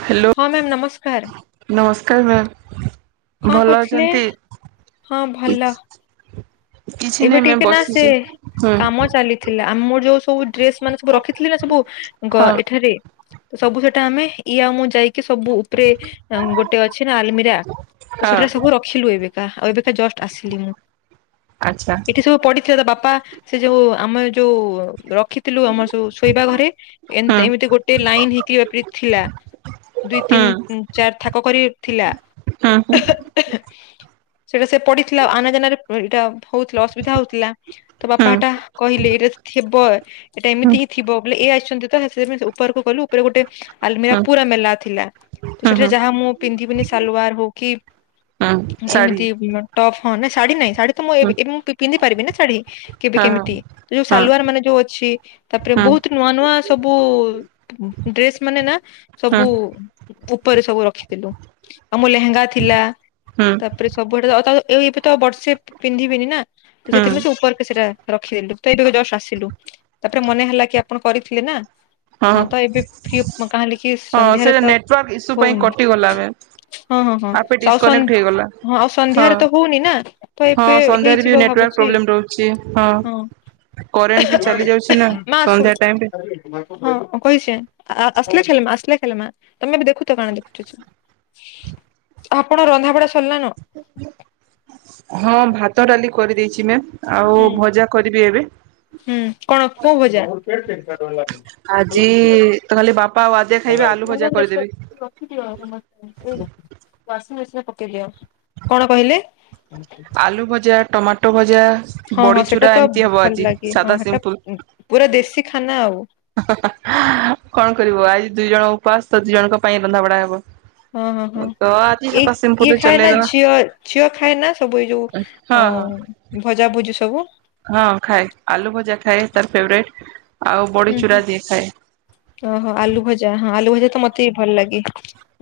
Hello ହଁ ma'am ନମସ୍କାର ନମସ୍କାର ମ୍ୟାମ୍ କଣ ଭଲ କରୁଥୁଲେ। ଅଛନ୍ତି? [inaudible] ହଁ ଭଲ। କିଛି ଏବେ ନାହିଁ ମ୍ୟାମ୍ ଟିକେ ନାଁ ସେ ବସିଛି ହୁଁ କାମ ଚାଲିଥିଲା। ଆ ମୋର ଯୋଉ ପୋଉ ଡ୍ରେସମାନେ ସବୁ ରଖିଥିଲେ। ନାଁ ସବୁ ଗ ହଁ ଏଠାରେ ତ ସବୁ ସେଟା ଆମେ ଇଏ ଆଉ ମୁଁ ଯାଇ କି ସବୁ ଉପରେ ଉଁ ଗୋଟେ ଅଛି ନାଁ। ଆଲମିରା ତ ହଁ ସେଠାରେ ସବୁ ରଖିଲୁ ଏବେକା। ଆଉ ଏବେକା ଜଷ୍ଟ ଆସିଲି ମୁଁ। ଆଚ୍ଛା [inaudible] ଏଠି ସବୁ ପଡ଼ିଥିବା ତା ବା ବାପା ସେ ଯୋଉ ଆମ ଯୋଉ ର ଦେଖିଥିଲୁ ଆମର ସବୁ ଶୋଇବା ଘରେ ଏନ୍ ହୁଁ ଏମିତି ଗୋଟେ ଲାଇନ ହେଇକିରି ବାପରି ଥିଲା। ଦୁଇ ତିନ ଚାରି ଥାକ କରି ଥିଲା। ଉଁହୁଁ। [inaudible] ସେଟା ସେ ପଡି଼ଥିଲା ଆନାଜାନାରେ ଏଇଟା ହୋଉଥିଲା ଅସୁବିଧା ହୋଉଥିଲା। ତ ହୁଁ ବାପା ହେଟା କହିଲେ‌। ଯଦି ଥିବ ଏଟା ହୁଁ ଏମିତି ହିଁ ଥିବ ବୋଲି ଇଏ ଆସିଛନ୍ତି। ତ ସେଇ ପାଇଁ ଉପରକୁ ଗଲୁ। ଉପରେ ଗୋଟେ ଆଲମିରା ହୁଁ ପୁର ମେଲା ଥିଲା। ହୁଁ ସେଠାରେ ହୁଁ ଯାହା ମୁଁ ପିନ୍ଧିବିନି। ସାଲୱାର ହୋଉ କି ହୁଁ ଶାଢ଼ୀ ଏମିତି ଟପ୍ ହଁ ନାଇଁ ଶଢୀ ନାଇଁ । ଶାଢୀ ତ ମୁଁ ହୁଁ ଏବେ ଏ ମୁଁ ପି ପିନ୍ଧି ପାରିବି ନା ଶାଢୀ। କେବେ ହଁ କେମିତି ଯୋଉ ହଁ। ସାାଲୱାର ମାନେ ଯୋଉ ଅଛି। ତାପରେ ହଁ ହୁଁ ବହୁତ ନୂଆ ନୂଆ ସବୁ ଡ୍ରେସ୍ ମାନେ ନାଁ ହୁଁ ସବୁ ଉପରେ ସବୁ ରଖିଥିଲୁ ଆଉ ମୋ ଲେହେଙ୍ଗା ଥିଲା। ହୁଁ ତାପରେ ସବୁଆଡ଼େ ତ ତ ଏବେ ତ ବର୍ଷେ ପିନ୍ଧିବିନି। ନାଁ ତ ହୁଁ ସେଥିପାଇଁ ସେ ଉପରକ ସେଟା ରଖିଦେଲୁ। ତ ଏବେ ଜଷ୍ଟ ଆସିଲୁ। ତାପରେ ମନେ ହେଲା କି ଆପଣ କରିଥିଲେ ନାଁ ହଁ ତ ଏବେ ପ୍ରିୟପମା ତାହେଲେ କି ହଁ ସେ ସନ୍ଧ୍ୟାରେ ତ ନେଟୱାର୍କ ଇସ୍ୟୁ ପାଇଁ ହୋଉନି। କଟିଗଲା ମ୍ୟାମ୍ [inaudible] ହଁ ହଁ ହଁ ଆପେ ଆଉ ସ ଡିସକନେକ୍ଟ ହେଇଗଲା। ଆଉ ହଁ ସନ୍ଧ୍ୟାରେ ତ ହୋଉନି ନାଁ। ତ ହଁ ଏବେ ହେଇ ସନ୍ଧ୍ୟାରେ ବି ଚିବ ନେଟୱାର୍କ ଭାବୁଚି। ପ୍ରୋବ୍ଲେମ ରହୁଛି [inaudible] ହଁ। କରେଣ୍ଟ ବି ଓହ ଚାଲି ଯାଉଛି ନା ହୋ ମା ଆସୁ। ସନ୍ଧ୍ୟା ଟାଇମରେ। ହଁ କହିଚେଁ। ଆ ଆସିଲେ ଖେଲମା ଆସିଲେ ଖେଲମା ତମେ ଏବେ ଦେଖୁଥ କାଣା ଦେଖୁଚ। ଆପଣ ରନ୍ଧାବଢ଼ା ସରିଲା ନ। କି ମାମ ଆଉ ହୁଁ ଭଜା କରିବି ଏବେ। [inaudible] ହେ ନ ସାର ଆଜି ତ ଖାଲି ବାପା ଆଉ ଆଦ୍ୟା ଖାଇବେ ଆଲୁ ଭଜା କରିଦେବି। [inaudible] ରଖିଦିଅ [inaudible] ୱାସିଂମେସିନରେ ପକେଇ ଦିଅ କଣ କହିଲେ? ଆଲୁ ଭଜା ଟମାଟୋ ଭଜା ହଁ ହଁ ସେଟା ବଡିଚୁରା ତ ଏମିତି ହବ ଭଲ ଆଜି ଲାଗେ ସାଧା ହଁ ସେଟା ସିମ୍ପୁଲ। ପୁରା ଦେଶୀ ଖାନା ଆଉ କଣ କରିବୁ ଆଜି ଦି ଜଣ ଉପାସ ତ ଦି ଜଣଙ୍କ ପାଇଁ ରନ୍ଧାବଢା ହେବ ହଁ ହଁ ହଁ ଏଇ ଇଏ ସିମ୍ପୁଲରେ ଖାଏ ନା ଚଲେଇଦବା ଝିଅ ଝିଅ ଖାଏ ନା ସବୁ ଏଇ ଯୋଉ ହଁ ହଁ। ଉଁ ଭଜା ଭୁଜି ସବୁ ହଁ ଖାଏ ଆଲୁ ଭଜା ଖାଏ ତାର ଫେବରେଟ ହୁଁ ହୁଁ ଓହୋ ଆଲୁ ଭଜା ହଁ ଆଲୁ ଭଜା ତ ମତେ ବି ଭଲ ଲାଗେ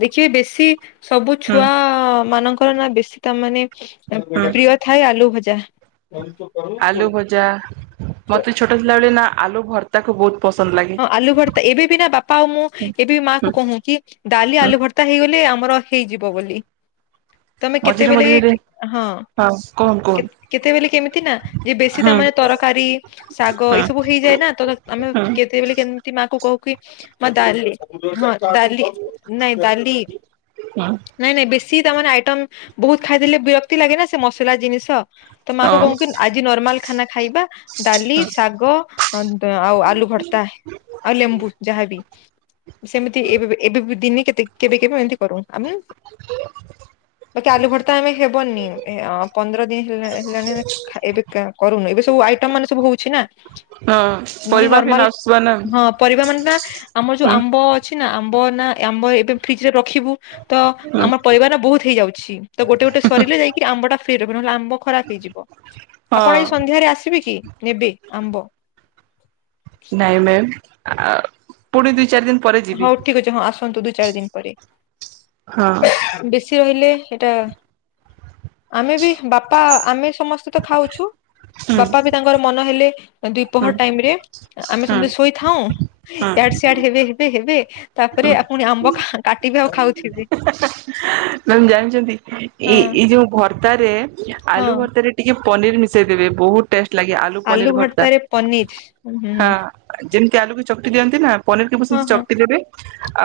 ଦେଖିବେ ବେଶୀ ସବୁ ହୁଁ ଛୁଆ ମାନଙ୍କ ନା ବେଶୀ ତା ମାନେ ଉଁ ହୁଁ ପ୍ରିୟ ଥାଏ ଆଲୁ ଭଜ ଜା ଆଲୁ ଭଜା ମତେ ଛୋଟ ଥିଲା ବେଳେ ନା ଆଲୁ ଭର୍ତାକୁ ବହୁତ ପସନ୍ଦ ଲାଗେ ହଁ ଆଲୁ ଭର୍ତା ଏବେ ବି ନା ବାପା ଆଉ ମୁଁ ହୁଁ ଏବେ ବି ମା ହୁଁ କୁ କହୁ କି ଡାଲି ହୁଁ। ଆଲୁ ଭର୍ତା ହେଇଗଲେ ଆମ ମର ହେଇଯିବ ବୋଲି ତମେ ମଝିରେ କେତେବେଲେ ମଝିରେ ହଁ କୁହନ୍ତୁ କୁହନ୍ତୁ କେ କେତେବେଲେ କେମିତି ନା ଯେ ବେଶୀ ତା ହୁଁ ମାନେ ତରକାରୀ ଶାଗ ହୁଁ ଏଇ ସବୁ ହେଇଯାଏ ନା ତ ତ ଆମେ ହୁଁ ତେବେଲେ କେମତି ମା କୁ କହୁ କି ମା ଡାଲି ସବୁ [inaudible] ଡାଲି ନାଇଁ ଡାଲି ହୁଁ ନାଇଁ ନାଇଁ ବେ ସିଏ ତା ମାନେ ଆଇଟମ ବହୁତ ଖାଇଦେଲେ ବିରକ୍ତି ଲାଗେ ନା ସେ ମସଲା ଜିନିଷ ତ ମା କୁ ହଁ କହୁ କି ଆଜି ନର୍ମାଲ ଖାନା ଖାଇବା ଡାଲି ଶାଗ ଉଁ ଆଉ ଆଳୁ ଭର ତା ଆଉ ଲେମ୍ବୁ ଯାହା ବି ସେମିତି ଏବେ ବି ଏବେ ବି ଦିନେ କେତେ କେବେ କେବେ ଏମିତି କରୁ। ଆମେ ବାକି ଆଲୁ ଭର୍ତ୍ତା ଆମେ ହେବନି ଏ ଏଁ ପନ୍ଦର ଦିନି ନି ହେଲାଣି ଖା ଏବେ କ କରୁନୁ ଏବେ ବୁ ଆଇଟମ ମାନେ ସବୁ ହଉଛି ନା ହଁ ନହେଲେ ପରିବା ବି ନର୍ମାଲ ନସ ହଁ ପରିବା ମାନେ ନା ଆମର ଯୋଉ ହୁଁ ଆମ୍ବ ଅଛି ନା ଆ ଆମ୍ବ ନା ଆମ୍ବ ଏବେ ଫ୍ରିଜ ରେ ର ରଖିବୁ ତ ହୁଁ ଆମର ପରିବାର ବହୁତ ହେଇଯାଉଛି ତ ଗୋଟେ ଗୋଟେ ସରିଲେ ଯାଇକି ଆମ୍ବ ଟା ଫ୍ରି ରହିବ ନହେଲେ ଆମ୍ବ ଖରାପ ହେଇଯିବ ହଁ ଆପଣ ଏଇ ସନ୍ଧ୍ୟାରେ ଆସିବେ କି ନେବେ ଆମ୍ବ [inaudible] ହାଏ ମ୍ୟାମ ଆଉ ପୁଣି ଦୁଇ ଚାର ଦିନ ପରେ ଯିବି ହଉ ଠିକ ଅଛି ହଁ ଆସନ୍ତୁ ଦୁଇ ଚାରି ଦିନ ପରେ। ହଁ ବେଶୀ ରହିଲେ। ସେଇଟା ଆମେ ବି ବାପା ଆମେ ସମସ୍ତେ ତ ଖାଉଛୁ ହୁଁ ହୁଁ ବାପା ବି ତାଙ୍କର ମନ ହେଲେ। ହୁଁ ଦ୍ୱିପହର ଟାଇମ ରେ ଆମେ ହୁଁ ହୁଁ ସମସ୍ତେ ଶୋଇଥାଉ ଇଆଡ ସିଆଡ ହେବେ ବେ ତାପରେ ପୁଣି ଆମ୍ବ କା କାଟିବେ ଆଉ ଖାଉଥିବେ। ମ୍ୟାମ ଜାଣିଛନ୍ତି ହଁ ଏଇ ଏଇ ଯୋଉ ଭର୍ତାରେ ହଁ ଆଲୁ ଭର୍ତା ରେ ଟିକେ ପନିର୍ ମିଶେଇ ଦେବେ ବହୁତ ଟେଷ୍ଟ ଲାଗେ ପନିର ଆଲୁ ଭର୍ତ୍ତା ଭର୍ତାରେ ପନିର ହଁ ହୁଁ ଯେମିତି ଆଲୁ କୁ ଚକଟି ଦିଅନ୍ତି ନା ପନିର କି ହଁ ହଁ ବି ଦେବେ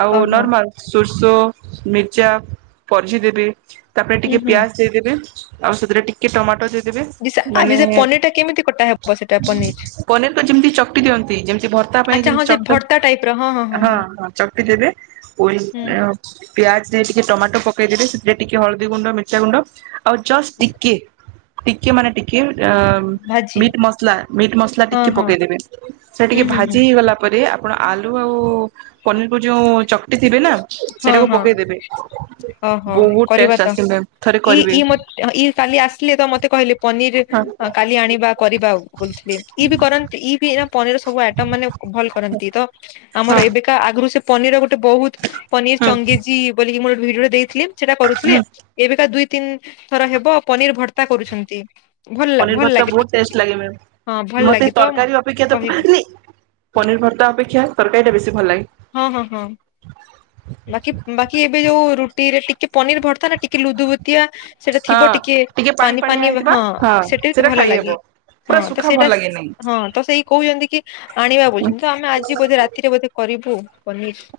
ଆଉ ଓହୋ ନର୍ମାଲ ସୋର ସୋ ମିର୍ଚା ପଝି ଦେବେ ତାପରେ ହୁଁ ଟିକେ ହୁଁ ପିଆଜ ଦେଇଦେବେ ଆଉ ସେଥିରେ ଟିକେ ଟମାଟୋ ଦେଇ ଦେବେ ମାନେ ଆଜି ସେ ପନିର ଟା କେମିତି କଟା ହେବ ସେଟା ପନିର ପନିର କୁ ଯେମିତି ଚକଟି ଦିଅନ୍ତି ଯେମତି ଭର୍ତା ପାଇଁ ଆଚ୍ଛା ଯେମତି ହଁ ସେ ଚକ୍ଟ ଭର୍ତ୍ତା ଟାଇପ ର ହଁ ହଁ ଚକଟି ଦେବେ ଓଲ ହୁଁ ପିଆଜ ଟିକେ ଟମାଟ ଦେବେ ସେଥିରେ ଟିକେ ହଳଦୀ ଗୁଣ୍ଡ ମିର୍ଚା ଗୁଣ୍ଡ ଅ ଜସ୍ଟ ଟିକେ। ଟିକେ ମାନେ ଟିକେ ଭାଜି ମି୍ ଆର ମସଲା ମିଟ ମସଲା ହଁ ଟିକେ ହଁ ପକେଇଦବେ ସେ ହୁଁ ଟିକେ ହୁଁ ହୁଁ ଭାଜି ହେଇଗଲା ପରେ। ଆପଣ ଆଲୁ ଆଉ-ଉ-ଉ ପନିର କୁ ଯୋଉ ଉ ଉ ଚକଟି ଥିବେ ନା ହଁ ସେଟାକୁ ପକେଇଦେବେ। ହଁ ବହୁତ କରିବା ଟେଷ୍ଟ ତ ଆସେ ମ୍ୟାମ୍ ଥରେ ଇ କରିବେ ଇ ମତେ ଇ କାଲି ଆସିଲେ ତ ମତେ କହିଲେ ପ ହଁ କାଲି ଆଣିବା କରିବା ବୋଲୁଥିଲେ ଇ ବି କରନ୍ତି ଇ ବି ଏରା ପନିର ସବୁ ଆଇଟମ ମାନେ ଭଲ କରନ୍ତି ତ ହଁ ଆମର ଏବେକା ଆଗରୁ ସେ [unintelligible] ବହୁତ ପନିର ହୁଁ ଚଙ୍ଗେଜିୀ ବୋଲିକି ମୋର ଭିଡିଓରେ ଦେଇଥିଲେ। ସେଟା କରୁଥିଲେ ହୁଁ ଏବେକା ଦୁଇ ତିନି ଥର ହେବ ପନିର ଭର୍ତ୍ତା କରୁଛନ୍ତି। ଭଲ ପନିର ଭଲ ଭର୍ତ୍ତା ଲାଗେ ବହୁତ ଟିକେ ଟେଷ୍ଟ ଲାଗେ ମ ହଁ ଭଲ ଲାଗେ ମତେ ତ ତରକାରୀ ଅପେକ୍ଷା ତ କହିବି ପନିର ଭର୍ତ୍ତା ଅପେକ୍ଷା ତରକାରୀଟା ବେଶୀ ଭଲ ଲାଗେ ହୁଁ ହୁଁ ହୁଁ ବାକି ବାକି ଏବେ ଯୋଉ ରୁଟିରେ ଟିକେ ପନିର ଭରତ୍ତା ନା ଟିକେ ଲୁଦୁ ବୁତିଆ ସେଇଟା ହଁ ଥିବ ଟିକେ ପାଣି ପାନି ପାଣିଆ ଫାନି ହେଇଥିବା ହଁ ସେଟା ବି ସେଇଟା ଭଲ ଖାଇହବ। ଲାଗେ ପୁରା ହଁ ତ ସୁଖା ଭଲ ସେଇଟା ଲାଗେନି ହଁ ତ ସେଇ କହୁଛନ୍ତି କି ଆଣିବା ବୁଛନ୍ତି ତ ଆମେ ଆଜି ବୋଧେ ରାତିରେ ବୋଧେ କରିବୁ ପନିର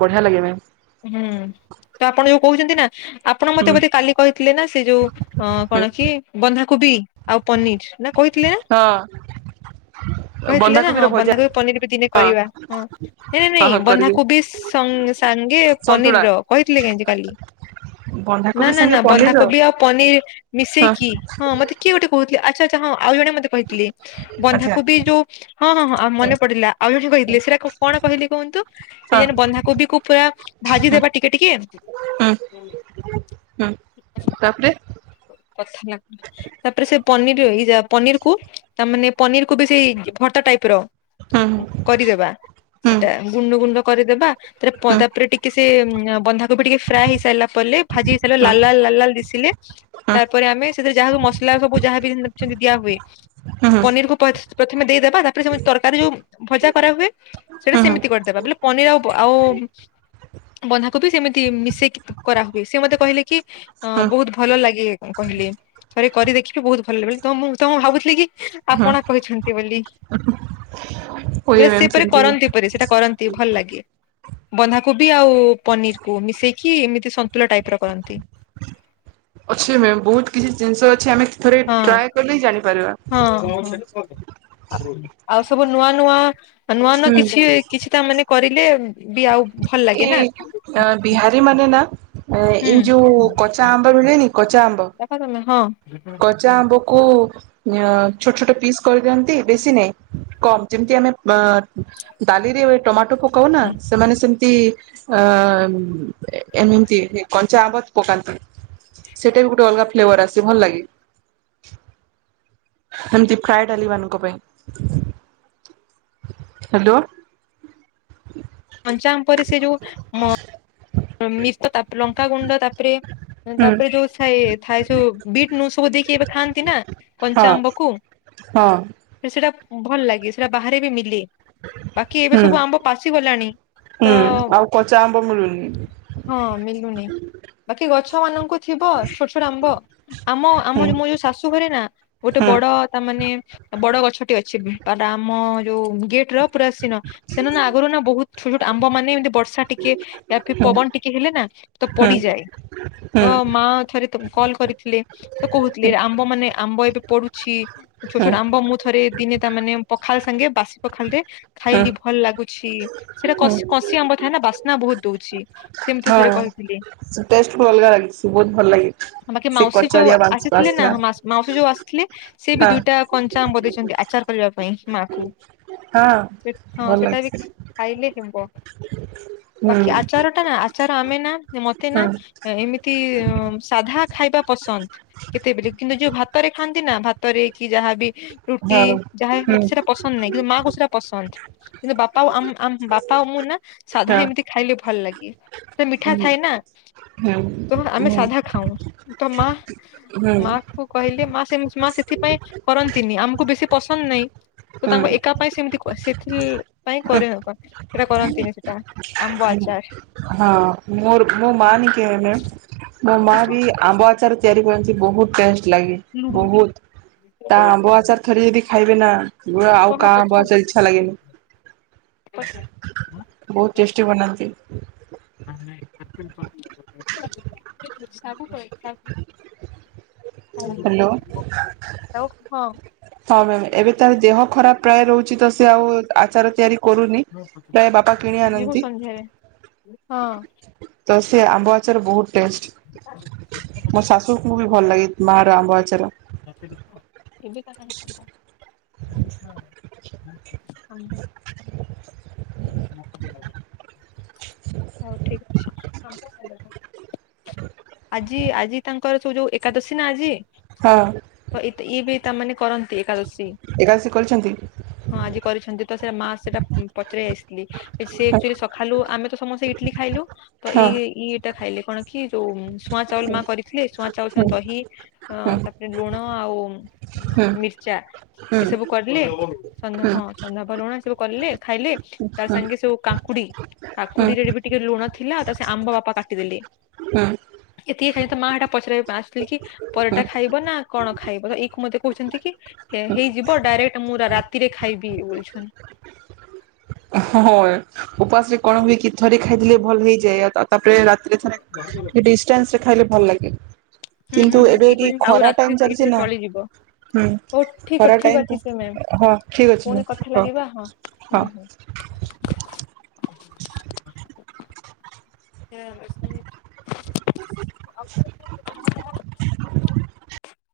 ବଢ଼ିଆ ଲାଗେ ମ୍ୟାମ ହୁଁ ତ ଆପଣ ଯୋଉ କହୁଛନ୍ତି ନା ଆପଣ ମତେ ହୁଁ ବୋଧେ କାଲି କହିଥିଲେ ନା ସେ ଯୋଉ ଅ ହୁଁ କଣ କି ବନ୍ଧା କୋବି ଆଉ ପନିର ନା କହିଥିଲେ ନା ହଁ କହିଥିଲେ ନା ବନ୍ଧାକୋବିର ହଁ ଭଜା ବନ୍ଧାକୋବି ପନିର ବି ଦିନେ ହଁ କରିବା ହଁ ନାଇଁ ହଁ ନାଇଁ ହଁ କରିବି ବନ୍ଧାକୋବି ତଙ୍ଗ ସାଙ୍ଗେ ପନିର ସନ୍ତୁଳା ର କହିଥିଲେ କହିଁକ କାଲି ନା ବନ୍ଧାକୋବି ନା ସାଙ୍ଗେ ନା ପନିର ବନ୍ଧାକୋବି ଆଉ ପନିର ହଁ ମିଶେଇକି ହଁ ମତେ କିଏ ଗୋଟେ କହୁଥିଲେ। ଆଛ ଅଛା ହଁ ଆଉ ଜଣେ ମତେ କହିଥିଲି ଆଚ୍ଛା ବନ୍ଧାକୁ ବି ଯୋଉ ହଁ ହଁ ହଁ ମନେ ପଡିଲା ଆଉ ଜଣେ କହିଥିଲେ ସେଟା କଣ କହିଲି କୁହନ୍ତୁ ହଁ ସେେ ବନ୍ଧା କୋବି କୁ ପୁରା ଭାଜିଦବା ଟିକେ ଟିକେ ହୁଁ ହୁଁ ତାପରେ କଥା ଲିଲ ତାପରେ ସେ ପନିର ଏଇ ଯା ପନିର କ ତା ମାନେ ପନିର କୁ ବି ସେଇ ଭର୍ତା ଟାଇପ ର ହୁଁ କରିଦବା ହୁଁ ସେଟା ଗୁଣ୍ଡ ଗୁଣ୍ଡ କରିଦବା ହୁଁ ତା ହୁଁ ତାପରେ ଟିକେ ସେ ବନ୍ଧାକୁ ବି ଟିକେ ଫ୍ରାଏ ହେଇସାରିଲା ପରେ ଭାଜି ହେଇସାରିଲ ଲା ହୁଁ ଲାଲ ଲା ଲଲ ଦିଶିଲେ ହୁଁ ତାପରେ ଆମେ ସେଥିରେ ଯାହାବ ମସଲା ସବୁ ଯାହାବ ଦିଆ ହୁଏ। ହୁଁ ହୁଁ ହୁଁ [unintelligible] ପ୍ରଥମେ ଦେଇଦବା ତାପରେ ସେ ତରକାରୀ ଯୋଉ ଭଜା କରାହୁୁଏ ସେଟା ସେମିତି କରିଦବା ବୋଇଲେ ପନିର ଆଉ ଆଉ ବନ୍ଧାକୋବି ସେମିତି ମିଶେଇକି କରାହୁଏ ସେି ମତେ କହିଲେ କି ହୁଁ ବହୁତ ଭଲ ଲାଗେ କହିଲି ଥରେ କରି ଦେଖିବି ବହୁତ ଭଲ ଲାଗ ବୋଲି ତ ମୁଁ ତମ ଭାବୁଥିଲି କି ହୁଁ ଆପଣ କହିଛନ୍ତି ବୋଲି ହୁଏ ସିଏ ମ୍ୟାମ୍ ପରି ସେମିତି କରନ୍ତି ପ ସେଇଟା କରନ୍ତି ଭଲ ଲାଗେ। ବନ୍ଧାକୋବି ଆଉ ପନିର କ ମିଶେଇକି ଏମିତି ସନ୍ତୁଳା ଟାଇପ ର କରନ୍ତି। ଅଛେ ମ୍ୟାମ୍ ବହୁତ୍ କିଛି ଜିନିଷ ଅଛି ଆମେ। ଥରେ ହଁ ଟ୍ରାଏ କଲେ ଜାଣିପାରିବା। ହଁ। ଆଉ ସବୁ ନୂଆ ନୂଆ। ନୂଆ ନୂ ହୁଁ କିଛି କିଛି ତା ମାନେ। କରିଲେ ବି ଆଉ ଭଲ ଲାଗେ ନା ଏଇ ବିହାରୀ ମାନେ ନା ହୁଁ ଏଇ ଯୋଉ କଚା ଆମ୍ବ ମିଳେନି କଚା ଆମ୍ବ ଦେଖ ତମେ ହଁ କଚା ଆମ୍ବ କ ଛୋଟ ଛୋଟ ପିସ୍ କରିଦିଅନ୍ତି ବେଶି ନାହି କମ ଯେମିତି ଆମେ ଆ ଡାଲିରେ ଟମାଟୋ ପକାଉ ନା ସେମାନେ ସେମି ତି ଅ ଏମିତି କଞ୍ଚା ଆମ୍ୱ ପକାନ୍ତି। ସେଇଟା ବି ଗୋଟେ ଅଲଗା ଫ୍ଲେବର ଆସେ ଭଲଲାଗେ ଏମିତି ଫ୍ଲାଏ ଡାଲି ମାନଙ୍କ ପାଇଁ ହାଲୋ ପଞ୍ଚାମ ପରେ ସେ ଯୋଉ ମ ମିଶ ତାରେ ଲଙ୍କାଗୁଣ୍ଡ ତାପରେ ତାପରେ ଯୋଉ ଥାଏ ସ ବିଟ୍ ନୁ ସବୁ ଦେଇକି ଏବେ ଖାଆନ୍ତି ନା କଞ୍ଚା ହଁ ଆମ୍ବକୁ ସେଇଟା ଭଲ ଲାଗେ ସେଇଟା ବାହାରେ ବି ମିଲେ ବାକି ଏବେ ସବୁ ଆମ୍ବ ପାଚି ଗଲାଣି ତ ହୁଁ ଆଉ କଚା ଆମ୍ବ ମିଳୁନି ହଁ ମିଲୁନି ବାକି ଗଛ ମାନଙ୍କୁ ଥିବ ଛୋଟ ଛୋଟ ଆମ୍ବ ଆମ ଆମ ମୋ ଯୋଉ ଶାଶୁ ଘରେ ନା ଗୋଟେ ହୁଁ ବଡ ତାମାନେ ବଡ ଗଛଟି ଅଛି ପାର ଆମ ଯୋଉ ଗେଟ ର ପୁରା ସେ ଆଗରୁ ନା ବହୁତ ଛୋଟ ଛୋଟ ଆମ୍ବ ମାନ ଏମ ବର୍ଷା ଟିକେ ହୁଁ ପବନ ଟିକେ ହେଲେ ନା ତ ହୁଁ ପଡିଯାଏ ହୁଁ ତ ମା କଲ୍ କରିଥିଲେ। ତ କହୁଥିଲଥିଲେ ଆମ୍ବ ମାନେ ଆମ୍ବ ଏବେ ପଡୁଛି। ଛୋଟ ହୁଁ ଛୋଟ ଆମ୍ବ ମୁଁ ଥରେ ଦିନେ ତା ମାନେ ପଖାଲ ସାଙ୍ଗେ ବାସି ପଖାଳ ଟେ ହୁଁ ଖାଇଲି ଭଲ ଲାଗୁ ଠିକ ସେଇଟା କଶି ହୁଁ କଶି ଆମ୍ବ ଥା ନା ବା ନା ବହୁତ ଦଉଛି ସେମିତି ଥରେ ହଁ କହିଥିଲେ ଟେଷ୍ଟ ପୁରା ଅଲଗା ଲାଗିଛି ବହୁତ ଭଲ ଲାଗିଛି। ବାକି ସେ ମାଉସୀ ଯୋଉ କଚଡିଆ ବାଂସ ଆସିଥିଲେ ନା ବାସ୍ନା ମାଉସୀ ଯୋଉ ଆସିଥିଲେ ସେ ବି ହଁ ଦିଇଟା କଞ୍ଚା ଆମ୍ବ ଦେଇଛନ୍ତି ଆଚାର କରିବା ପାଇଁ ମାକୁ ହଁ ହଁ ଭଲ ସେଟା ବି ଲାଗିଛି। ଖାଇଲେ କ [inaudible] ବାକି ହୁଁ ଆଚାର ଟା ନା ଆଚାର ତମେ ନା ମତେ ନା ହଁ ଏମତି ସାଧା ଖାଇବା ପସନ୍ଦ କେତେବେଳେ କିନ୍ତୁ ଯୋଉ ଭାତରେ ଖାଆନ୍ତି ନା ଭାତରେ କି ଯାହାବି ରୁଟି ହଁ ଚାହା ହୁଁ ମତେ ସେଟା ପସନ୍ଦ ନାହିଁ କିନ୍ତୁ ମା କୁ ସେଟା ପସନ୍ଦ କିନ୍ତୁ ବାପା ଆଉ ବାପା ମୁଁ ନା ସାଧା ହଁ ଏମିତି ଖାଇଲେ ଭଲ ଲାଗେ ସେ ମିଠା ହୁଁ। ଥାଏ ନା ହୁଁ ତ ଆମେ ହୁଁ ସାଧା ଖାଉ ତ ମା ହୁଁ ମା କୁ କହିଲେ ମା ମା ସେଥିପାଇଁ କରନ୍ତିନି ଆମକୁ ବେଶୀ ପସନ୍ଦ ନାହିଁ। ତ ହୁଁ ତାଙ୍କ ଏକା ପାଇଁ ସେମିତି ସେଥିପାଇ କରିହେବ ସେଟା କରନ୍ତିନି ସେଟା ଆମ୍ବ ଆଚାର ହଁ ମୋର ମା [inaudible] ହିମ ହିମ ମ ମା ଆସିଲା ବି ଆମ୍ବ ଆଚାର ତିଆରି କନ୍ତି ବହୁତ ଟେଷ୍ଟ ଲାଗେ ବହୁତ ତା ଆମ୍ବ ଆଚାର ଥରେ ଯଦି ଖାଇବେ ନା ଆଉ କହ କାହା ପଚରା [inaudible] ଇଚ୍ଛା ଲାଗେନି ବହୁତ ଚେଷ୍ଟା ହୁଁ ନା ନାଇଁ [inaudible] ହାଲୋ ଶାଗୁ ହଁ ମାମ ଏବେ ତାର ଦେହ ଖରାପ ପ୍ରାୟ ରହୁଛି ତ ସେ ହଁ ଆଉ ଆଚାର ତିଆରି କରୁନି ପ୍ରାୟ ବାପା କିଣି ଯିବୁ ଆଣନ୍ତି। ସନ୍ଧ୍ୟାରେ ହଁ ତ ସେ ଆମ୍ବ ଆଚର ବହୁତ ଟେଷ୍ଟ ମୋ ଶାଶୁକୁ ବି ଭଲ ଲାଗେ ମାଆର ଆମ୍ବ ଆଚାର ହଉ ଠିକ ଅଛି ଆଜି ଆଜି ତାଙ୍କର ସ ଯୋଉ ଏକାଦଶୀ ନା ଆଜି ହଁ ତ ଏ ବି ତାମାନେ କରନ୍ତି। ଏକାଶୀ ଏକାଦଶୀ କରିଛନ୍ତି ହଁ ଆଜି କରିଛନ୍ତି ତ ସେ ମା ସେଟା ପଚାର ଆସିଥିଲି ହଁ ସେଚୁ ସଖାଲୁ ଆମେ ତ ସମସ୍ତେ ଇଟିଲି ଖାଇଲୁ ତ ହଁ ଇଇଇଟା ଖାଇଲେ ଆପଣ କି? ଯୋଉ ଶୁଆଁ ଚାଉଳ ମା କରିଥିଲେ ଶୁଆ ଚାଉଳ ସଙ୍ଗେ ଦହି ହଁ ହଁ। ତା ଡ ହଁ ଆଉ ହୁଁ ହଁ ମିର୍ଚା ହୁଁ ଏ ହୁଁ ସବୁ କରିଲି ହଁ ହୁଁ ହଁ ଚନ୍ଦ ବଲୁଣ ସବୁ କିଲେ ଖାଇଲେ ତାର ସାଙ୍ଗେ ସ କାଙ୍କୁଡି ହୁଁ କାକୁଡି ରେ ବି ଟିକେ ଲୁଣ ଥିଲାଉ ତା ସେ ଆମ୍ବ ବାପା କାଟିଦେଲି। ହଁ ଏତିକି ଖାଇ ତ ମାଟା ପଚାରିବା ଆସିଲିକ କି ପରଟା ଖାଇବ ନା କଣ ଖାଇବ ଏଇ କ ମତେ କହୁଛନ୍ତି କି ହେଇଯିବ ଡାଇରେକ୍ଟ ମୁଁ ରାତିରେ ଖାଇବି ବୁଲି ଛନ୍ ହଁ ଉପାସ ରେ କଣ ହୁଏ କି ଥରେ ଖାଇଦେଲେ ଭଲ ହେଇଯାଏଉ ତାପରେ ରା ଡିସଟାନସ୍ ଖାଇଲେ ଭଲ ଲାଗେ। ହୁଁ କିନ୍ତୁ ହୁଁ ଏବେ ହୁଁଇ ଏଠି କ ଆଉ ଖରା ଟାଇମ ରାତି ଚାଲିଛି ଏଇଠା ତ ନା ଚଳିଯିବ ହୁଁ ହଉ ଠିକ ଖରା ଠିକ ଟାଇମ ଅଛି ସେ ମୋମ୍ ଟା ହଁ ଠିକ ଅଛି ପୁଣି ମ୍ୟାମ୍ କଥା ଲାଗିବା ହଉ ହଁ ହଁ। ହୁଁ ହୁଁ। ହ